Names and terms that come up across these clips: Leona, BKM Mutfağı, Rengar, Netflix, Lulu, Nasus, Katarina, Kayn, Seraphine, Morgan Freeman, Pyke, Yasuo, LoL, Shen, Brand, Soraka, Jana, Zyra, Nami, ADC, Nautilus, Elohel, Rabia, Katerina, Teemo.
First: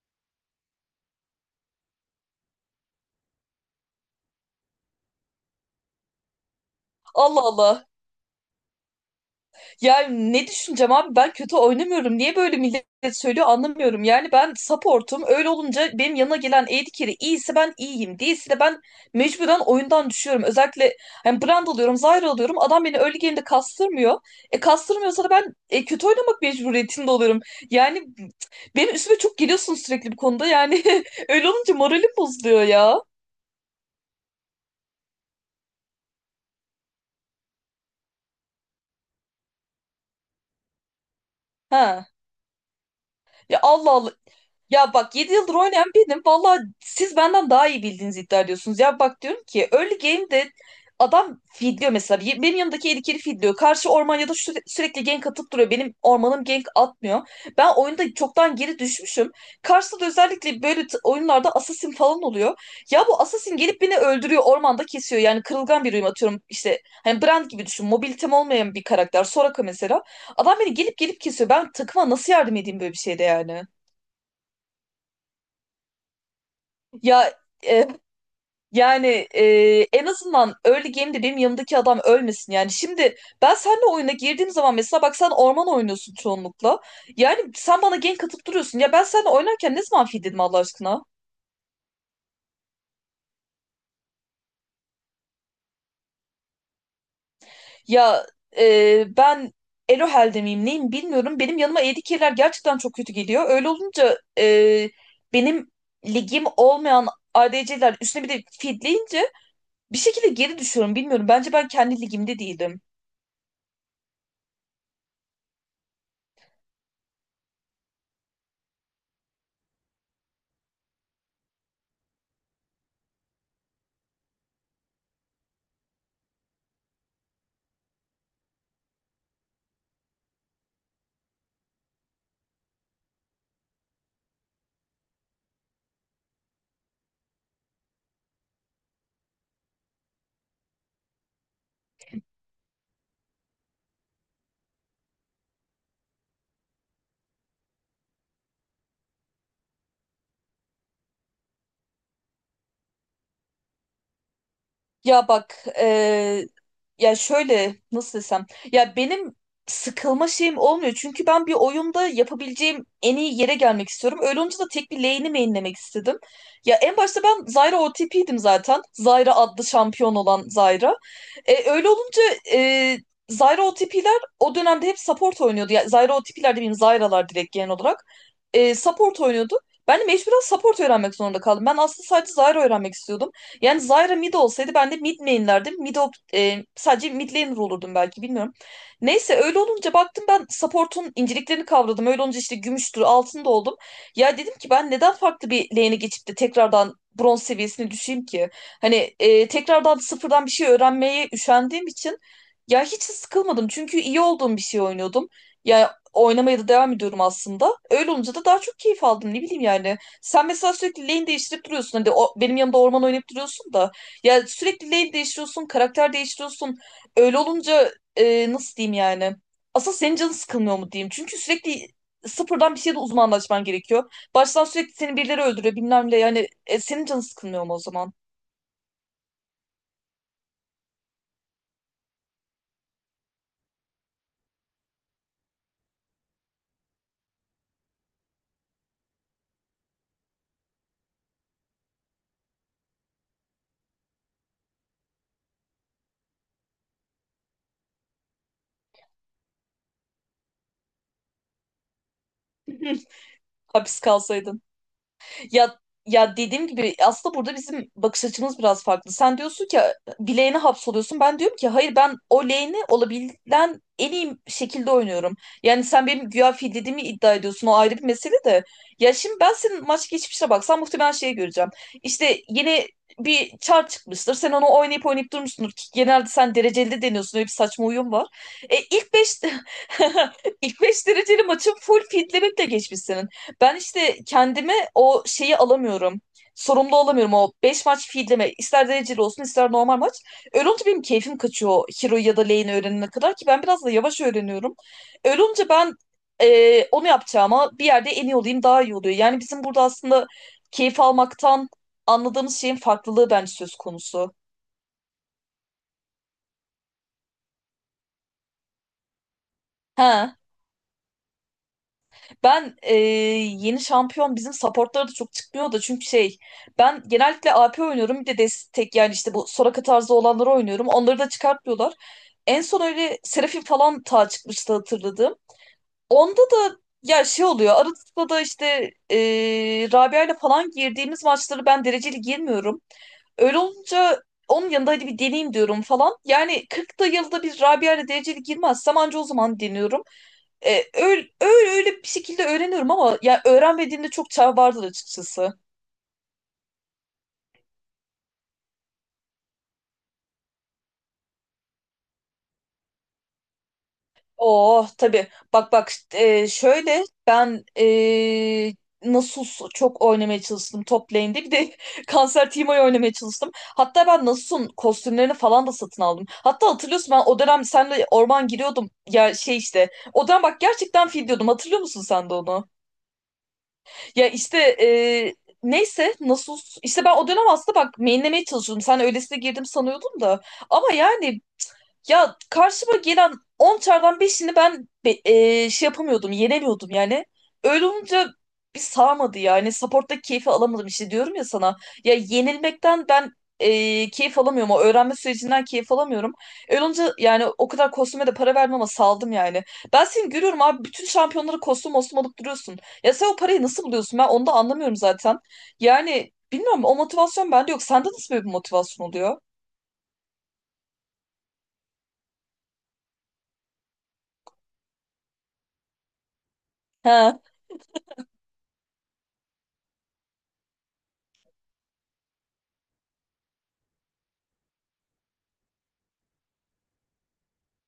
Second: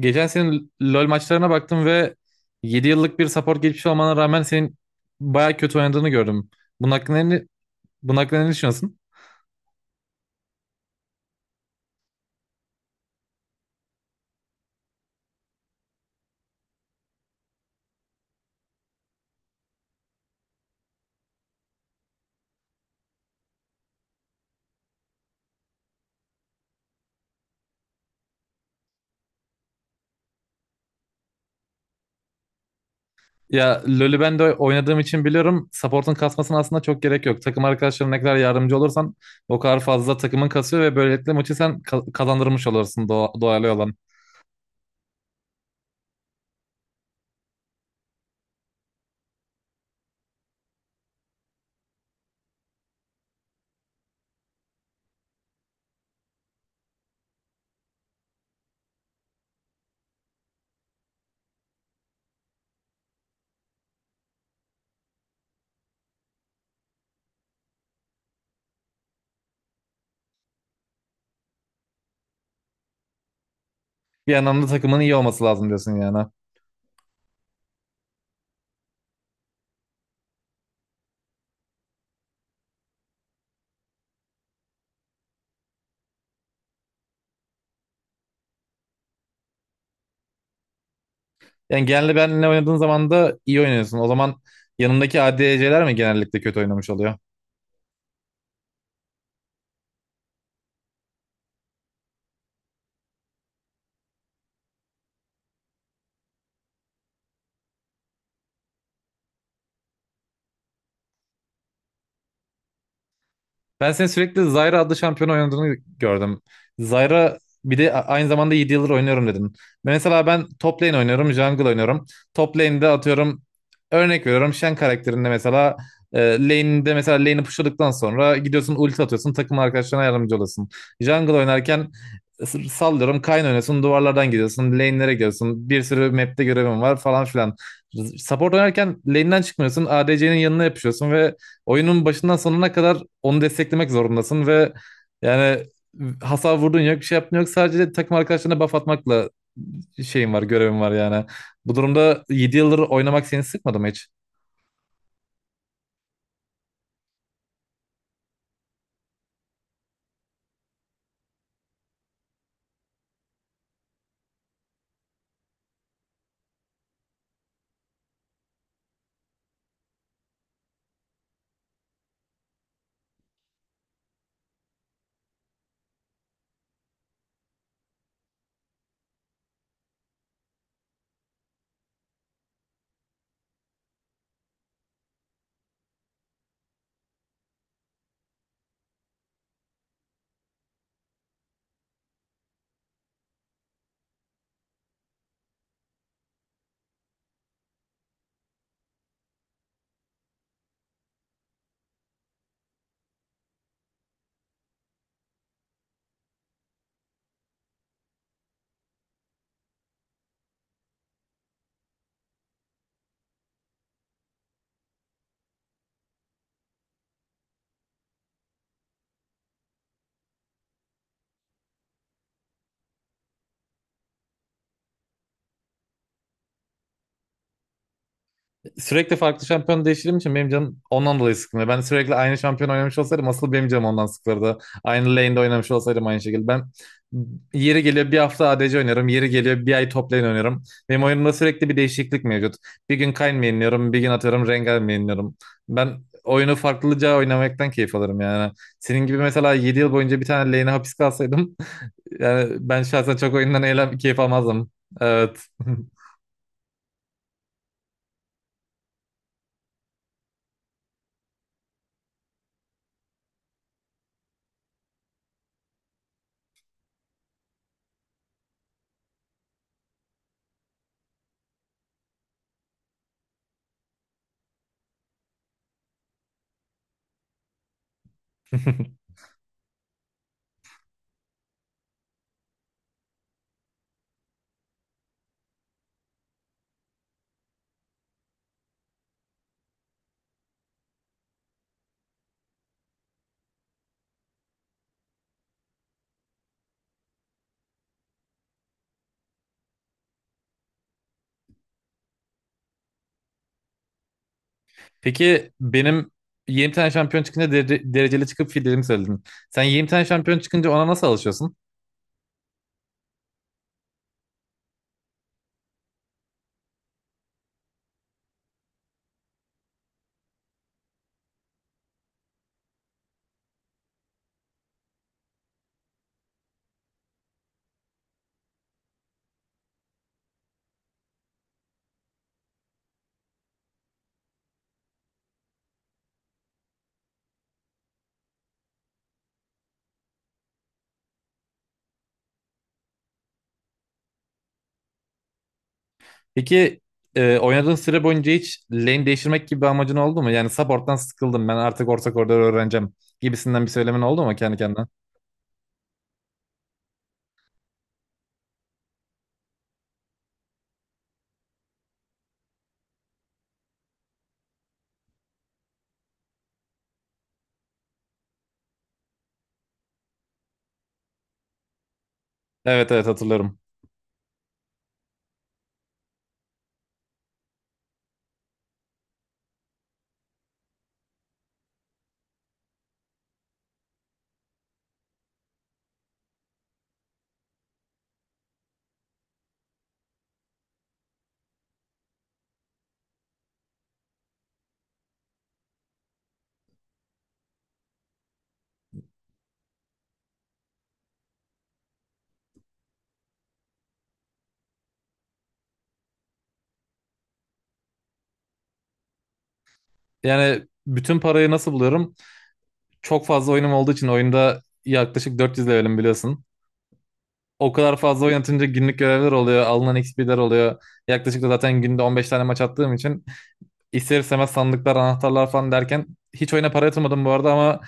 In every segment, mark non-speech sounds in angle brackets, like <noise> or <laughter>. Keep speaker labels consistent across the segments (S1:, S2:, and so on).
S1: Geçen senin LoL maçlarına baktım ve 7 yıllık bir support geçmiş olmana rağmen senin baya kötü oynadığını gördüm. Bunun hakkında
S2: Allah
S1: ne,
S2: Allah.
S1: bunun hakkında ne düşünüyorsun?
S2: Ya ne düşüneceğim abi, ben kötü oynamıyorum. Niye böyle millet söylüyor anlamıyorum. Yani ben support'um. Öyle olunca benim yanına gelen AD carry iyiyse ben iyiyim. Değilse de ben mecburen oyundan düşüyorum. Özellikle hani Brand alıyorum, Zyra alıyorum. Adam beni early game'de kastırmıyor. E kastırmıyorsa da ben kötü oynamak mecburiyetinde oluyorum. Yani benim üstüme çok geliyorsun sürekli bu konuda. Yani <laughs> öyle olunca moralim bozuluyor ya.
S1: Ya LoL'ü ben de oynadığım için biliyorum support'un kasmasına aslında çok gerek yok. Takım arkadaşlarına ne kadar yardımcı olursan o kadar fazla takımın kasıyor ve böylelikle maçı sen
S2: Ha.
S1: kazandırmış olursun
S2: Ya,
S1: doğal
S2: Allah
S1: olan.
S2: Allah. Ya bak, 7 yıldır oynayan benim. Valla siz benden daha iyi bildiğinizi iddia ediyorsunuz. Ya bak, diyorum ki early game'de adam feedliyor mesela. Benim yanımdaki eli kiri feedliyor. Karşı orman ya da sürekli gank atıp duruyor. Benim ormanım gank atmıyor. Ben oyunda çoktan geri düşmüşüm. Karşıda da özellikle böyle oyunlarda assassin falan oluyor. Ya bu assassin gelip beni öldürüyor. Ormanda kesiyor. Yani kırılgan bir uyum atıyorum. İşte hani Brand gibi düşün. Mobilitem olmayan bir karakter. Soraka mesela. Adam beni gelip gelip kesiyor. Ben takıma nasıl yardım edeyim böyle bir şeyde yani?
S1: Bir yandan da takımın iyi olması lazım diyorsun yani.
S2: Ya e, yani e, en azından early game'de benim yanımdaki adam ölmesin yani. Şimdi ben seninle oyuna girdiğim zaman mesela bak, sen orman oynuyorsun çoğunlukla. Yani sen bana gank atıp duruyorsun. Ya ben seninle oynarken ne zaman feed dedim Allah aşkına?
S1: Yani genelde benle oynadığın zaman da iyi oynuyorsun. O zaman yanındaki ADC'ler mi genellikle kötü oynamış oluyor?
S2: Ya ben Elohel'de miyim neyim bilmiyorum. Benim yanıma ADC'ler gerçekten çok kötü geliyor. Öyle olunca benim ligim olmayan ADC'ler üstüne bir de feedleyince bir şekilde geri düşüyorum bilmiyorum. Bence ben kendi ligimde değilim.
S1: Ben senin sürekli Zyra adlı şampiyonu oynadığını gördüm. Zyra bir de aynı zamanda 7 yıldır oynuyorum dedin. Mesela ben top lane oynuyorum, jungle oynuyorum. Top lane'de atıyorum örnek veriyorum Shen karakterinde mesela lane'de mesela lane'i pushladıktan sonra gidiyorsun ulti atıyorsun takım arkadaşlarına yardımcı olasın. Jungle oynarken sallıyorum Kayn oynuyorsun duvarlardan gidiyorsun lane'lere gidiyorsun bir sürü map'te görevim var falan filan. Support oynarken lane'den çıkmıyorsun ADC'nin yanına yapışıyorsun ve oyunun başından sonuna kadar onu desteklemek zorundasın ve yani hasar vurdun yok bir şey yaptın yok sadece takım arkadaşlarına buff atmakla şeyin var görevin var yani. Bu durumda 7 yıldır oynamak seni sıkmadı mı hiç?
S2: Ya bak, ya şöyle, nasıl desem, ya benim sıkılma şeyim olmuyor çünkü ben bir oyunda yapabileceğim en iyi yere gelmek istiyorum. Öyle olunca da tek bir lane'i mainlemek istedim. Ya en başta ben Zyra OTP'ydim zaten. Zyra adlı şampiyon olan Zyra. Öyle olunca e, Zyra OTP'ler o dönemde hep support oynuyordu. Yani Zyra OTP'ler demeyeyim, Zyra'lar direkt genel olarak. Support oynuyordu. Ben de mecburen support öğrenmek zorunda kaldım. Ben aslında sadece Zyra öğrenmek istiyordum. Yani Zyra mid olsaydı ben de mid main'lerdim. Sadece mid laner olurdum belki, bilmiyorum. Neyse, öyle olunca baktım ben support'un inceliklerini kavradım. Öyle olunca işte gümüştür, altın da oldum. Ya dedim ki ben neden farklı bir lane'e geçip de tekrardan bronz seviyesine düşeyim ki? Hani tekrardan sıfırdan bir şey öğrenmeye üşendiğim için ya hiç sıkılmadım. Çünkü iyi olduğum bir şey oynuyordum. Ya oynamaya da devam ediyorum aslında. Öyle olunca da daha çok keyif aldım. Ne bileyim yani. Sen mesela sürekli lane değiştirip duruyorsun. Hani benim yanımda orman oynayıp duruyorsun da. Ya sürekli lane değiştiriyorsun, karakter değiştiriyorsun. Öyle olunca nasıl diyeyim yani? Asıl senin canın sıkılmıyor mu diyeyim. Çünkü sürekli sıfırdan bir şeyde uzmanlaşman gerekiyor. Baştan sürekli seni birileri öldürüyor bilmem ne. Yani senin canın sıkılmıyor mu o zaman?
S1: Sürekli farklı şampiyon değiştirdiğim için benim canım ondan dolayı sıkılıyor. Ben sürekli aynı şampiyon oynamış olsaydım asıl benim canım ondan sıkılırdı. Aynı lane'de oynamış olsaydım aynı şekilde. Ben yeri geliyor bir hafta ADC oynarım. Yeri geliyor bir ay top lane oynarım. Benim oyunumda sürekli bir değişiklik mevcut. Bir gün Kayn mainliyorum, bir gün atıyorum Rengar mainliyorum. Ben oyunu farklıca oynamaktan keyif alırım yani. Senin gibi mesela 7 yıl boyunca bir tane lane'e hapis kalsaydım <laughs> yani ben
S2: <laughs>
S1: şahsen çok oyundan eğlen
S2: Hapis
S1: keyif
S2: kalsaydın.
S1: almazdım. Evet.
S2: Ya ya, dediğim gibi aslında burada bizim bakış açımız biraz farklı. Sen diyorsun ki bir lane'e hapsoluyorsun. Ben diyorum ki hayır, ben o lane'i olabilen en iyi şekilde oynuyorum. Yani sen benim güya fil dediğimi iddia ediyorsun. O ayrı bir mesele de. Ya şimdi ben senin maç geçmişine baksam muhtemelen şeyi göreceğim. İşte yeni bir çar çıkmıştır. Sen onu oynayıp oynayıp durmuşsundur. Ki genelde sen dereceli de deniyorsun. Öyle bir saçma uyum var.
S1: <laughs>
S2: İlk 5 <laughs> ilk 5 dereceli maçın full fitlemekle geçmiş senin. Ben işte kendime o şeyi alamıyorum. Sorumlu olamıyorum o 5 maç feedleme. İster dereceli olsun ister normal maç. Öyle olunca benim keyfim kaçıyor o hero ya da lane öğrenene kadar, ki ben biraz da yavaş öğreniyorum. Öyle olunca ben onu yapacağıma bir yerde en iyi olayım daha iyi oluyor. Yani bizim burada aslında keyif almaktan anladığımız şeyin farklılığı bence söz konusu.
S1: Peki benim 20 tane şampiyon çıkınca dereceli çıkıp fillerimi söyledin. Sen 20 tane
S2: He.
S1: şampiyon çıkınca ona nasıl alışıyorsun?
S2: Ben yeni şampiyon bizim supportlara da çok çıkmıyor da çünkü şey, ben genellikle AP oynuyorum, bir de destek yani, işte bu Soraka tarzı olanları oynuyorum. Onları da çıkartmıyorlar. En son öyle Seraphine falan ta çıkmıştı, hatırladım. Onda da ya şey oluyor arada da işte e, Rabia ile falan girdiğimiz maçları ben dereceli girmiyorum. Öyle olunca onun yanında hadi bir deneyeyim diyorum falan. Yani 40 da yılda bir Rabia ile dereceli girmezsem anca o zaman deniyorum. E, öyle bir şekilde öğreniyorum ama ya öğrenmediğimde çok çağ vardı açıkçası.
S1: Peki oynadığın süre boyunca hiç lane değiştirmek gibi bir amacın oldu mu? Yani support'tan sıkıldım ben artık orta koridoru öğreneceğim gibisinden bir söylemin oldu mu kendi kendine?
S2: Oh tabii. Bak, şöyle ben Nasus çok oynamaya çalıştım top lane'de. Bir de <laughs> Kanser Teemo'yu oynamaya çalıştım. Hatta ben Nasus'un kostümlerini falan da satın aldım. Hatta hatırlıyorsun, ben o dönem senle orman giriyordum. Ya şey işte. O dönem bak gerçekten fil diyordum. Hatırlıyor musun sen de onu?
S1: Evet, evet, hatırlıyorum.
S2: Ya işte neyse, işte ben o dönem aslında bak mainlemeye çalışıyordum. Sen öylesine girdim sanıyordum da. Ama yani ya karşıma gelen 10 çardan 5'ini ben şey yapamıyordum, yenemiyordum yani. Öyle olunca bir sağmadı yani. Support'ta keyfi alamadım işte diyorum ya sana. Ya yenilmekten ben keyif alamıyorum. O öğrenme sürecinden keyif alamıyorum. Öyle olunca yani o kadar kostüme de para vermem ama saldım yani. Ben seni görüyorum abi, bütün şampiyonları kostüm mostum alıp duruyorsun. Ya sen o parayı nasıl buluyorsun? Ben onu da anlamıyorum zaten. Yani bilmiyorum, o motivasyon bende yok. Sende nasıl böyle bir motivasyon oluyor?
S1: Yani bütün parayı nasıl buluyorum? Çok fazla oyunum olduğu için oyunda yaklaşık 400 levelim biliyorsun.
S2: He.
S1: O kadar fazla oynatınca günlük görevler oluyor, alınan XP'ler oluyor. Yaklaşık da zaten günde 15 tane maç attığım için ister istemez sandıklar, anahtarlar falan derken hiç oyuna para yatırmadım bu arada ama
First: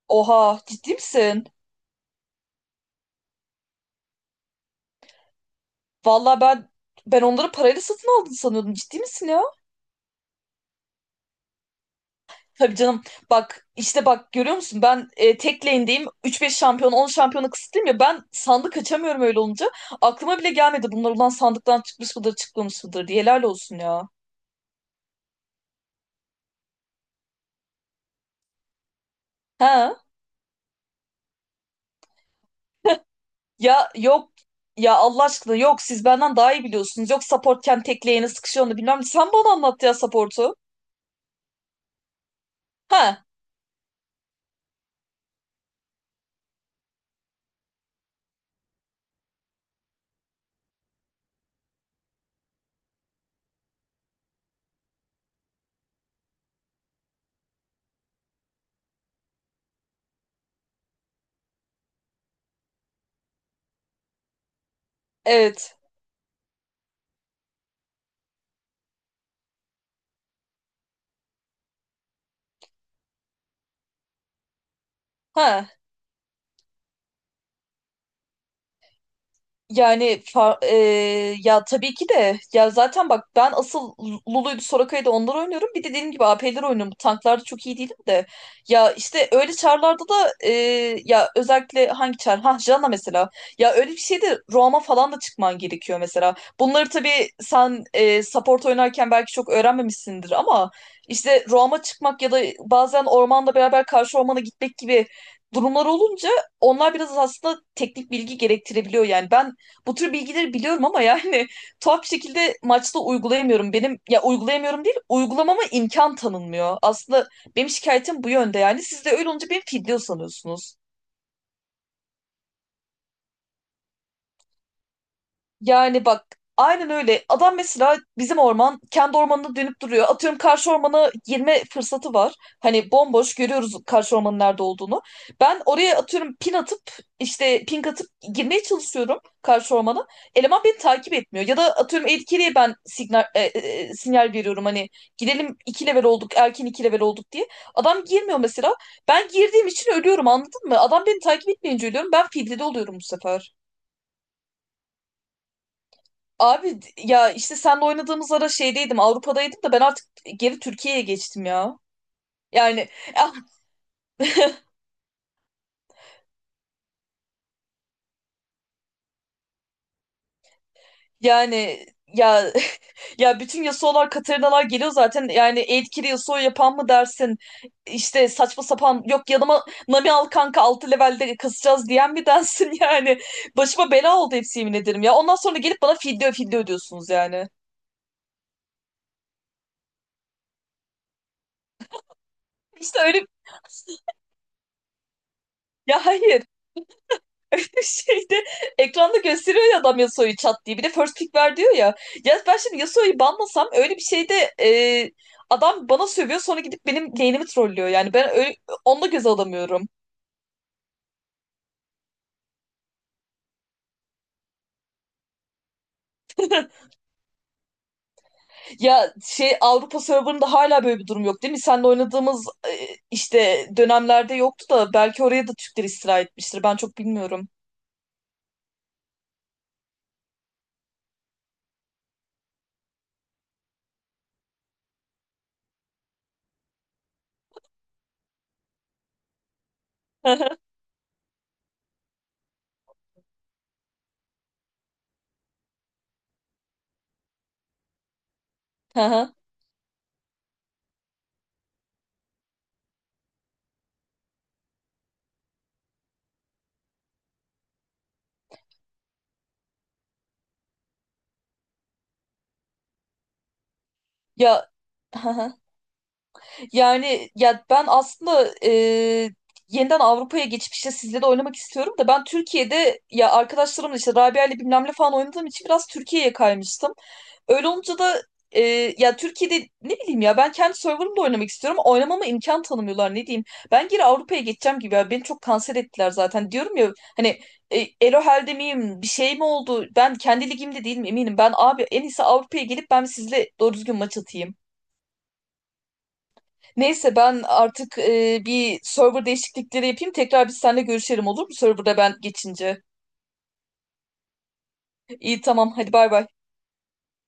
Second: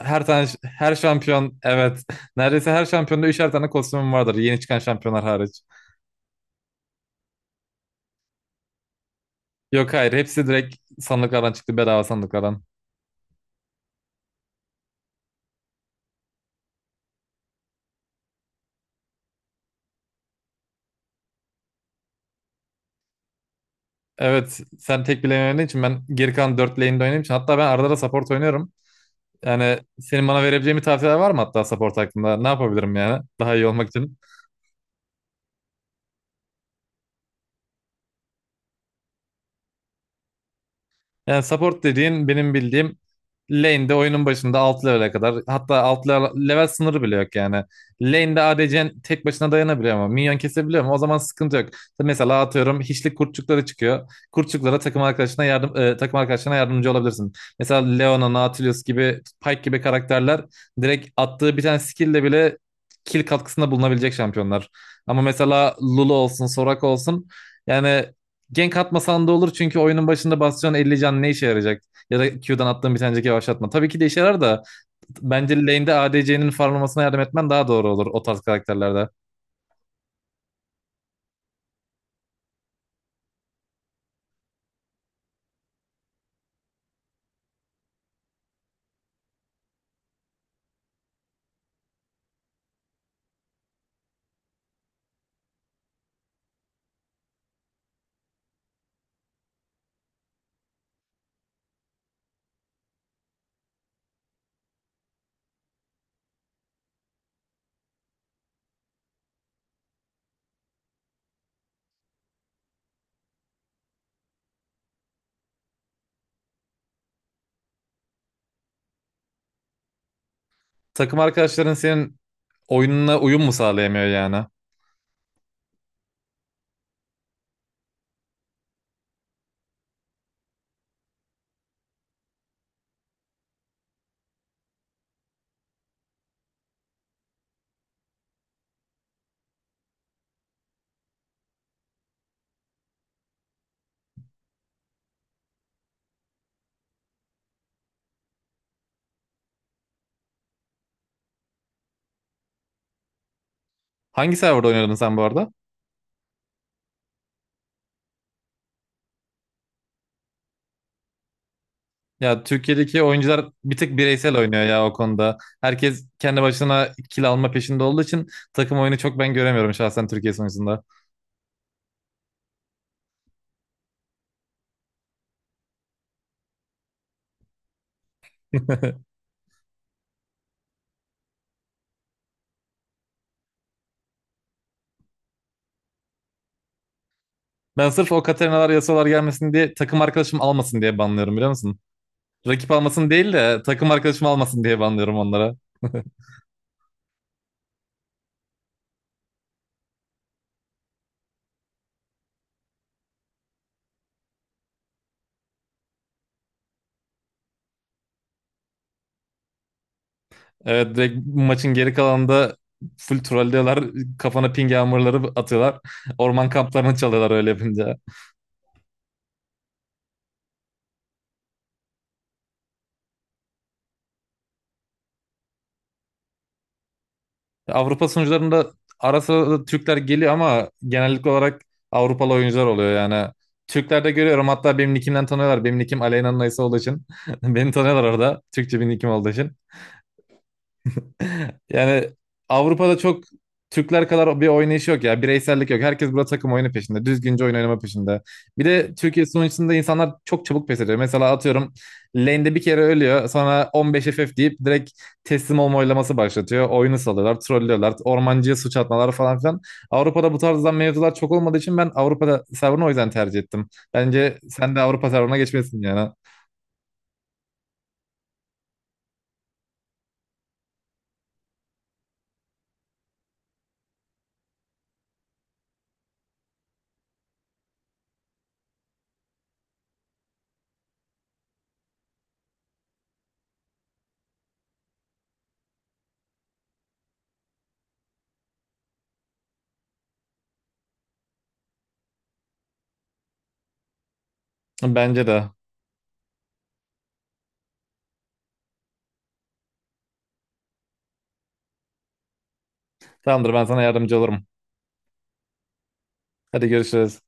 S1: her
S2: Oha,
S1: tane
S2: ciddi
S1: her
S2: misin?
S1: şampiyon, evet, <laughs> neredeyse her şampiyonda üçer tane kostümüm vardır yeni çıkan şampiyonlar hariç.
S2: Vallahi ben, onları parayla satın aldın sanıyordum. Ciddi misin ya?
S1: Yok, hayır, hepsi direkt sandıklardan çıktı, bedava sandıklardan.
S2: Tabii canım. Bak işte, bak görüyor musun? Ben tek lane'deyim. 3-5 şampiyon 10 şampiyona kısıtlıyım ya. Ben sandık açamıyorum öyle olunca. Aklıma bile gelmedi bunlar ulan sandıktan çıkmış mıdır çıkmamış mıdır diye. Helal olsun ya.
S1: Evet, sen tek bile oynadığın için ben geri kalan 4 lane'de oynadığım için hatta ben arada da support oynuyorum. Yani
S2: Ha.
S1: senin bana verebileceğin bir tavsiyeler var mı hatta support hakkında? Ne yapabilirim yani daha iyi olmak
S2: Ya
S1: için?
S2: yok. Ya Allah aşkına yok, siz benden daha iyi biliyorsunuz. Yok supportken tek lane'e sıkışıyor, onu bilmem. Sen bana anlat ya support'u.
S1: Yani support dediğin benim bildiğim
S2: Ha,
S1: lane'de oyunun başında alt level'e kadar hatta alt level, level sınırı bile yok yani. Lane'de ADC'nin tek başına dayanabiliyor ama minyon kesebiliyor ama o zaman sıkıntı yok. Mesela atıyorum hiçlik kurtçukları çıkıyor. Kurtçuklara takım arkadaşına yardımcı olabilirsin. Mesela Leona, Nautilus gibi, Pyke gibi karakterler direkt attığı bir tane skill'le bile kill katkısında bulunabilecek şampiyonlar. Ama mesela
S2: evet.
S1: Lulu olsun, Soraka olsun, yani gank atmasan da olur çünkü oyunun başında basacağın 50 can ne işe yarayacak? Ya da Q'dan attığın bir tanecik yavaşlatma. Tabii ki de işe yarar da bence
S2: Ha.
S1: lane'de ADC'nin farmlamasına yardım etmen daha doğru olur o tarz karakterlerde.
S2: Yani ya tabii ki de, ya zaten bak ben asıl Lulu'ydu Soraka'ydı onları oynuyorum. Bir de dediğim gibi AP'leri oynuyorum. Bu Tanklarda çok iyi değilim de. Ya işte öyle çarlarda da ya özellikle hangi çar? Ha, Jana mesela. Ya öyle bir şeyde Roam'a falan da çıkman gerekiyor mesela. Bunları tabii sen support oynarken belki çok öğrenmemişsindir ama işte Roam'a çıkmak ya da bazen ormanda beraber karşı ormana gitmek gibi durumlar olunca onlar biraz aslında teknik bilgi gerektirebiliyor yani. Ben bu tür bilgileri biliyorum ama yani <laughs> tuhaf bir şekilde maçta uygulayamıyorum. Benim ya uygulayamıyorum değil, uygulamama imkan tanınmıyor. Aslında benim şikayetim bu yönde yani. Siz de öyle olunca beni fidye sanıyorsunuz.
S1: Takım arkadaşların senin oyununa uyum mu sağlayamıyor yani?
S2: Yani bak, aynen öyle. Adam mesela bizim orman kendi ormanına dönüp duruyor. Atıyorum karşı ormana girme fırsatı var. Hani bomboş görüyoruz karşı ormanın nerede olduğunu. Ben oraya atıyorum ping atıp girmeye çalışıyorum karşı ormana. Eleman beni takip etmiyor. Ya da atıyorum etkiliye ben signal, e, e, e, sinyal veriyorum hani gidelim, iki level olduk, erken iki level olduk diye. Adam girmiyor mesela. Ben girdiğim için ölüyorum, anladın mı? Adam beni takip etmeyince ölüyorum. Ben filtrede oluyorum bu sefer.
S1: Hangi serverda oynuyordun sen bu arada?
S2: Abi ya işte senle oynadığımız ara şeydeydim, Avrupa'daydım da, ben artık geri Türkiye'ye geçtim ya.
S1: Ya
S2: Yani
S1: Türkiye'deki oyuncular
S2: <laughs>
S1: bir tık bireysel oynuyor ya o konuda. Herkes kendi başına kill alma peşinde olduğu için takım oyunu çok ben göremiyorum şahsen Türkiye sonucunda.
S2: yani ya <laughs> ya bütün Yasuo'lar Katarina'lar geliyor zaten, yani etkili Yasuo yapan mı dersin, işte saçma sapan
S1: <laughs>
S2: yok yanıma Nami al kanka 6 levelde kasacağız diyen mi dersin <laughs> yani başıma bela oldu hepsi, yemin ederim ya, ondan sonra gelip bana fidye ödüyorsunuz yani.
S1: Ben sırf o Katerinalar, yasalar gelmesin diye, takım arkadaşım almasın diye banlıyorum, biliyor musun? Rakip
S2: İşte
S1: almasın
S2: öyle
S1: değil de takım arkadaşım almasın diye banlıyorum onlara. <laughs>
S2: <laughs> ya hayır <laughs> Şeyde ekranda gösteriyor ya adam Yasuo'yu çat diye. Bir de first pick ver diyor ya. Ya ben şimdi Yasuo'yu banlasam öyle bir şeyde adam bana sövüyor, sonra gidip benim lane'imi trollüyor. Yani ben öyle, onu da göze alamıyorum.
S1: Evet, direkt maçın geri kalanında full trollüyorlar. Kafana ping yağmurları atıyorlar. <laughs> Orman
S2: <laughs>
S1: kamplarını çalıyorlar öyle yapınca.
S2: Ya şey, Avrupa serverında hala böyle bir durum yok değil mi? Seninle oynadığımız işte dönemlerde yoktu da, belki oraya da Türkler istila etmiştir. Ben çok bilmiyorum.
S1: Avrupa sunucularında ara sıra da Türkler geliyor ama genellik olarak Avrupalı oyuncular oluyor yani. Türklerde görüyorum hatta benim nickimden tanıyorlar. Benim nickim Aleyna'nın Aysa olduğu için. <laughs> Beni tanıyorlar orada. Türkçe bir nickim olduğu için.
S2: <laughs> Hı
S1: Yani Avrupa'da çok Türkler kadar bir oynayış yok ya. Bireysellik yok. Herkes burada takım oyunu peşinde. Düzgünce oyun oynama peşinde. Bir de Türkiye
S2: hı.
S1: sunucusunda insanlar çok çabuk pes ediyor. Mesela atıyorum lane'de bir kere ölüyor. Sonra 15 FF deyip direkt teslim olma oylaması başlatıyor. Oyunu salıyorlar, trollüyorlar. Ormancıya suç atmalar falan filan. Avrupa'da bu tarzdan mevzular çok olmadığı için ben Avrupa'da serverını o yüzden tercih ettim. Bence
S2: Ya
S1: sen de Avrupa serverına
S2: <laughs>
S1: geçmesin yani.
S2: yani ya ben aslında yeniden Avrupa'ya geçip işte sizle de oynamak istiyorum da, ben Türkiye'de ya arkadaşlarımla işte Rabia'yla bilmem ne falan oynadığım için biraz Türkiye'ye kaymıştım. Öyle olunca da e, ya Türkiye'de, ne bileyim ya, ben kendi serverımda oynamak istiyorum, ama oynamama imkan tanımıyorlar, ne diyeyim. Ben geri Avrupa'ya geçeceğim gibi ya, beni çok kanser ettiler zaten. Diyorum ya hani Elohel'de miyim, bir şey mi oldu? Ben kendi ligimde değilim eminim. Ben abi en iyisi Avrupa'ya gelip ben sizle doğru düzgün maç atayım.
S1: Bence de.
S2: Neyse, ben artık bir server değişiklikleri yapayım. Tekrar biz seninle görüşelim olur mu? Serverda ben geçince.
S1: Tamamdır, ben sana yardımcı olurum.
S2: İyi, tamam, hadi bay bay.
S1: Hadi görüşürüz.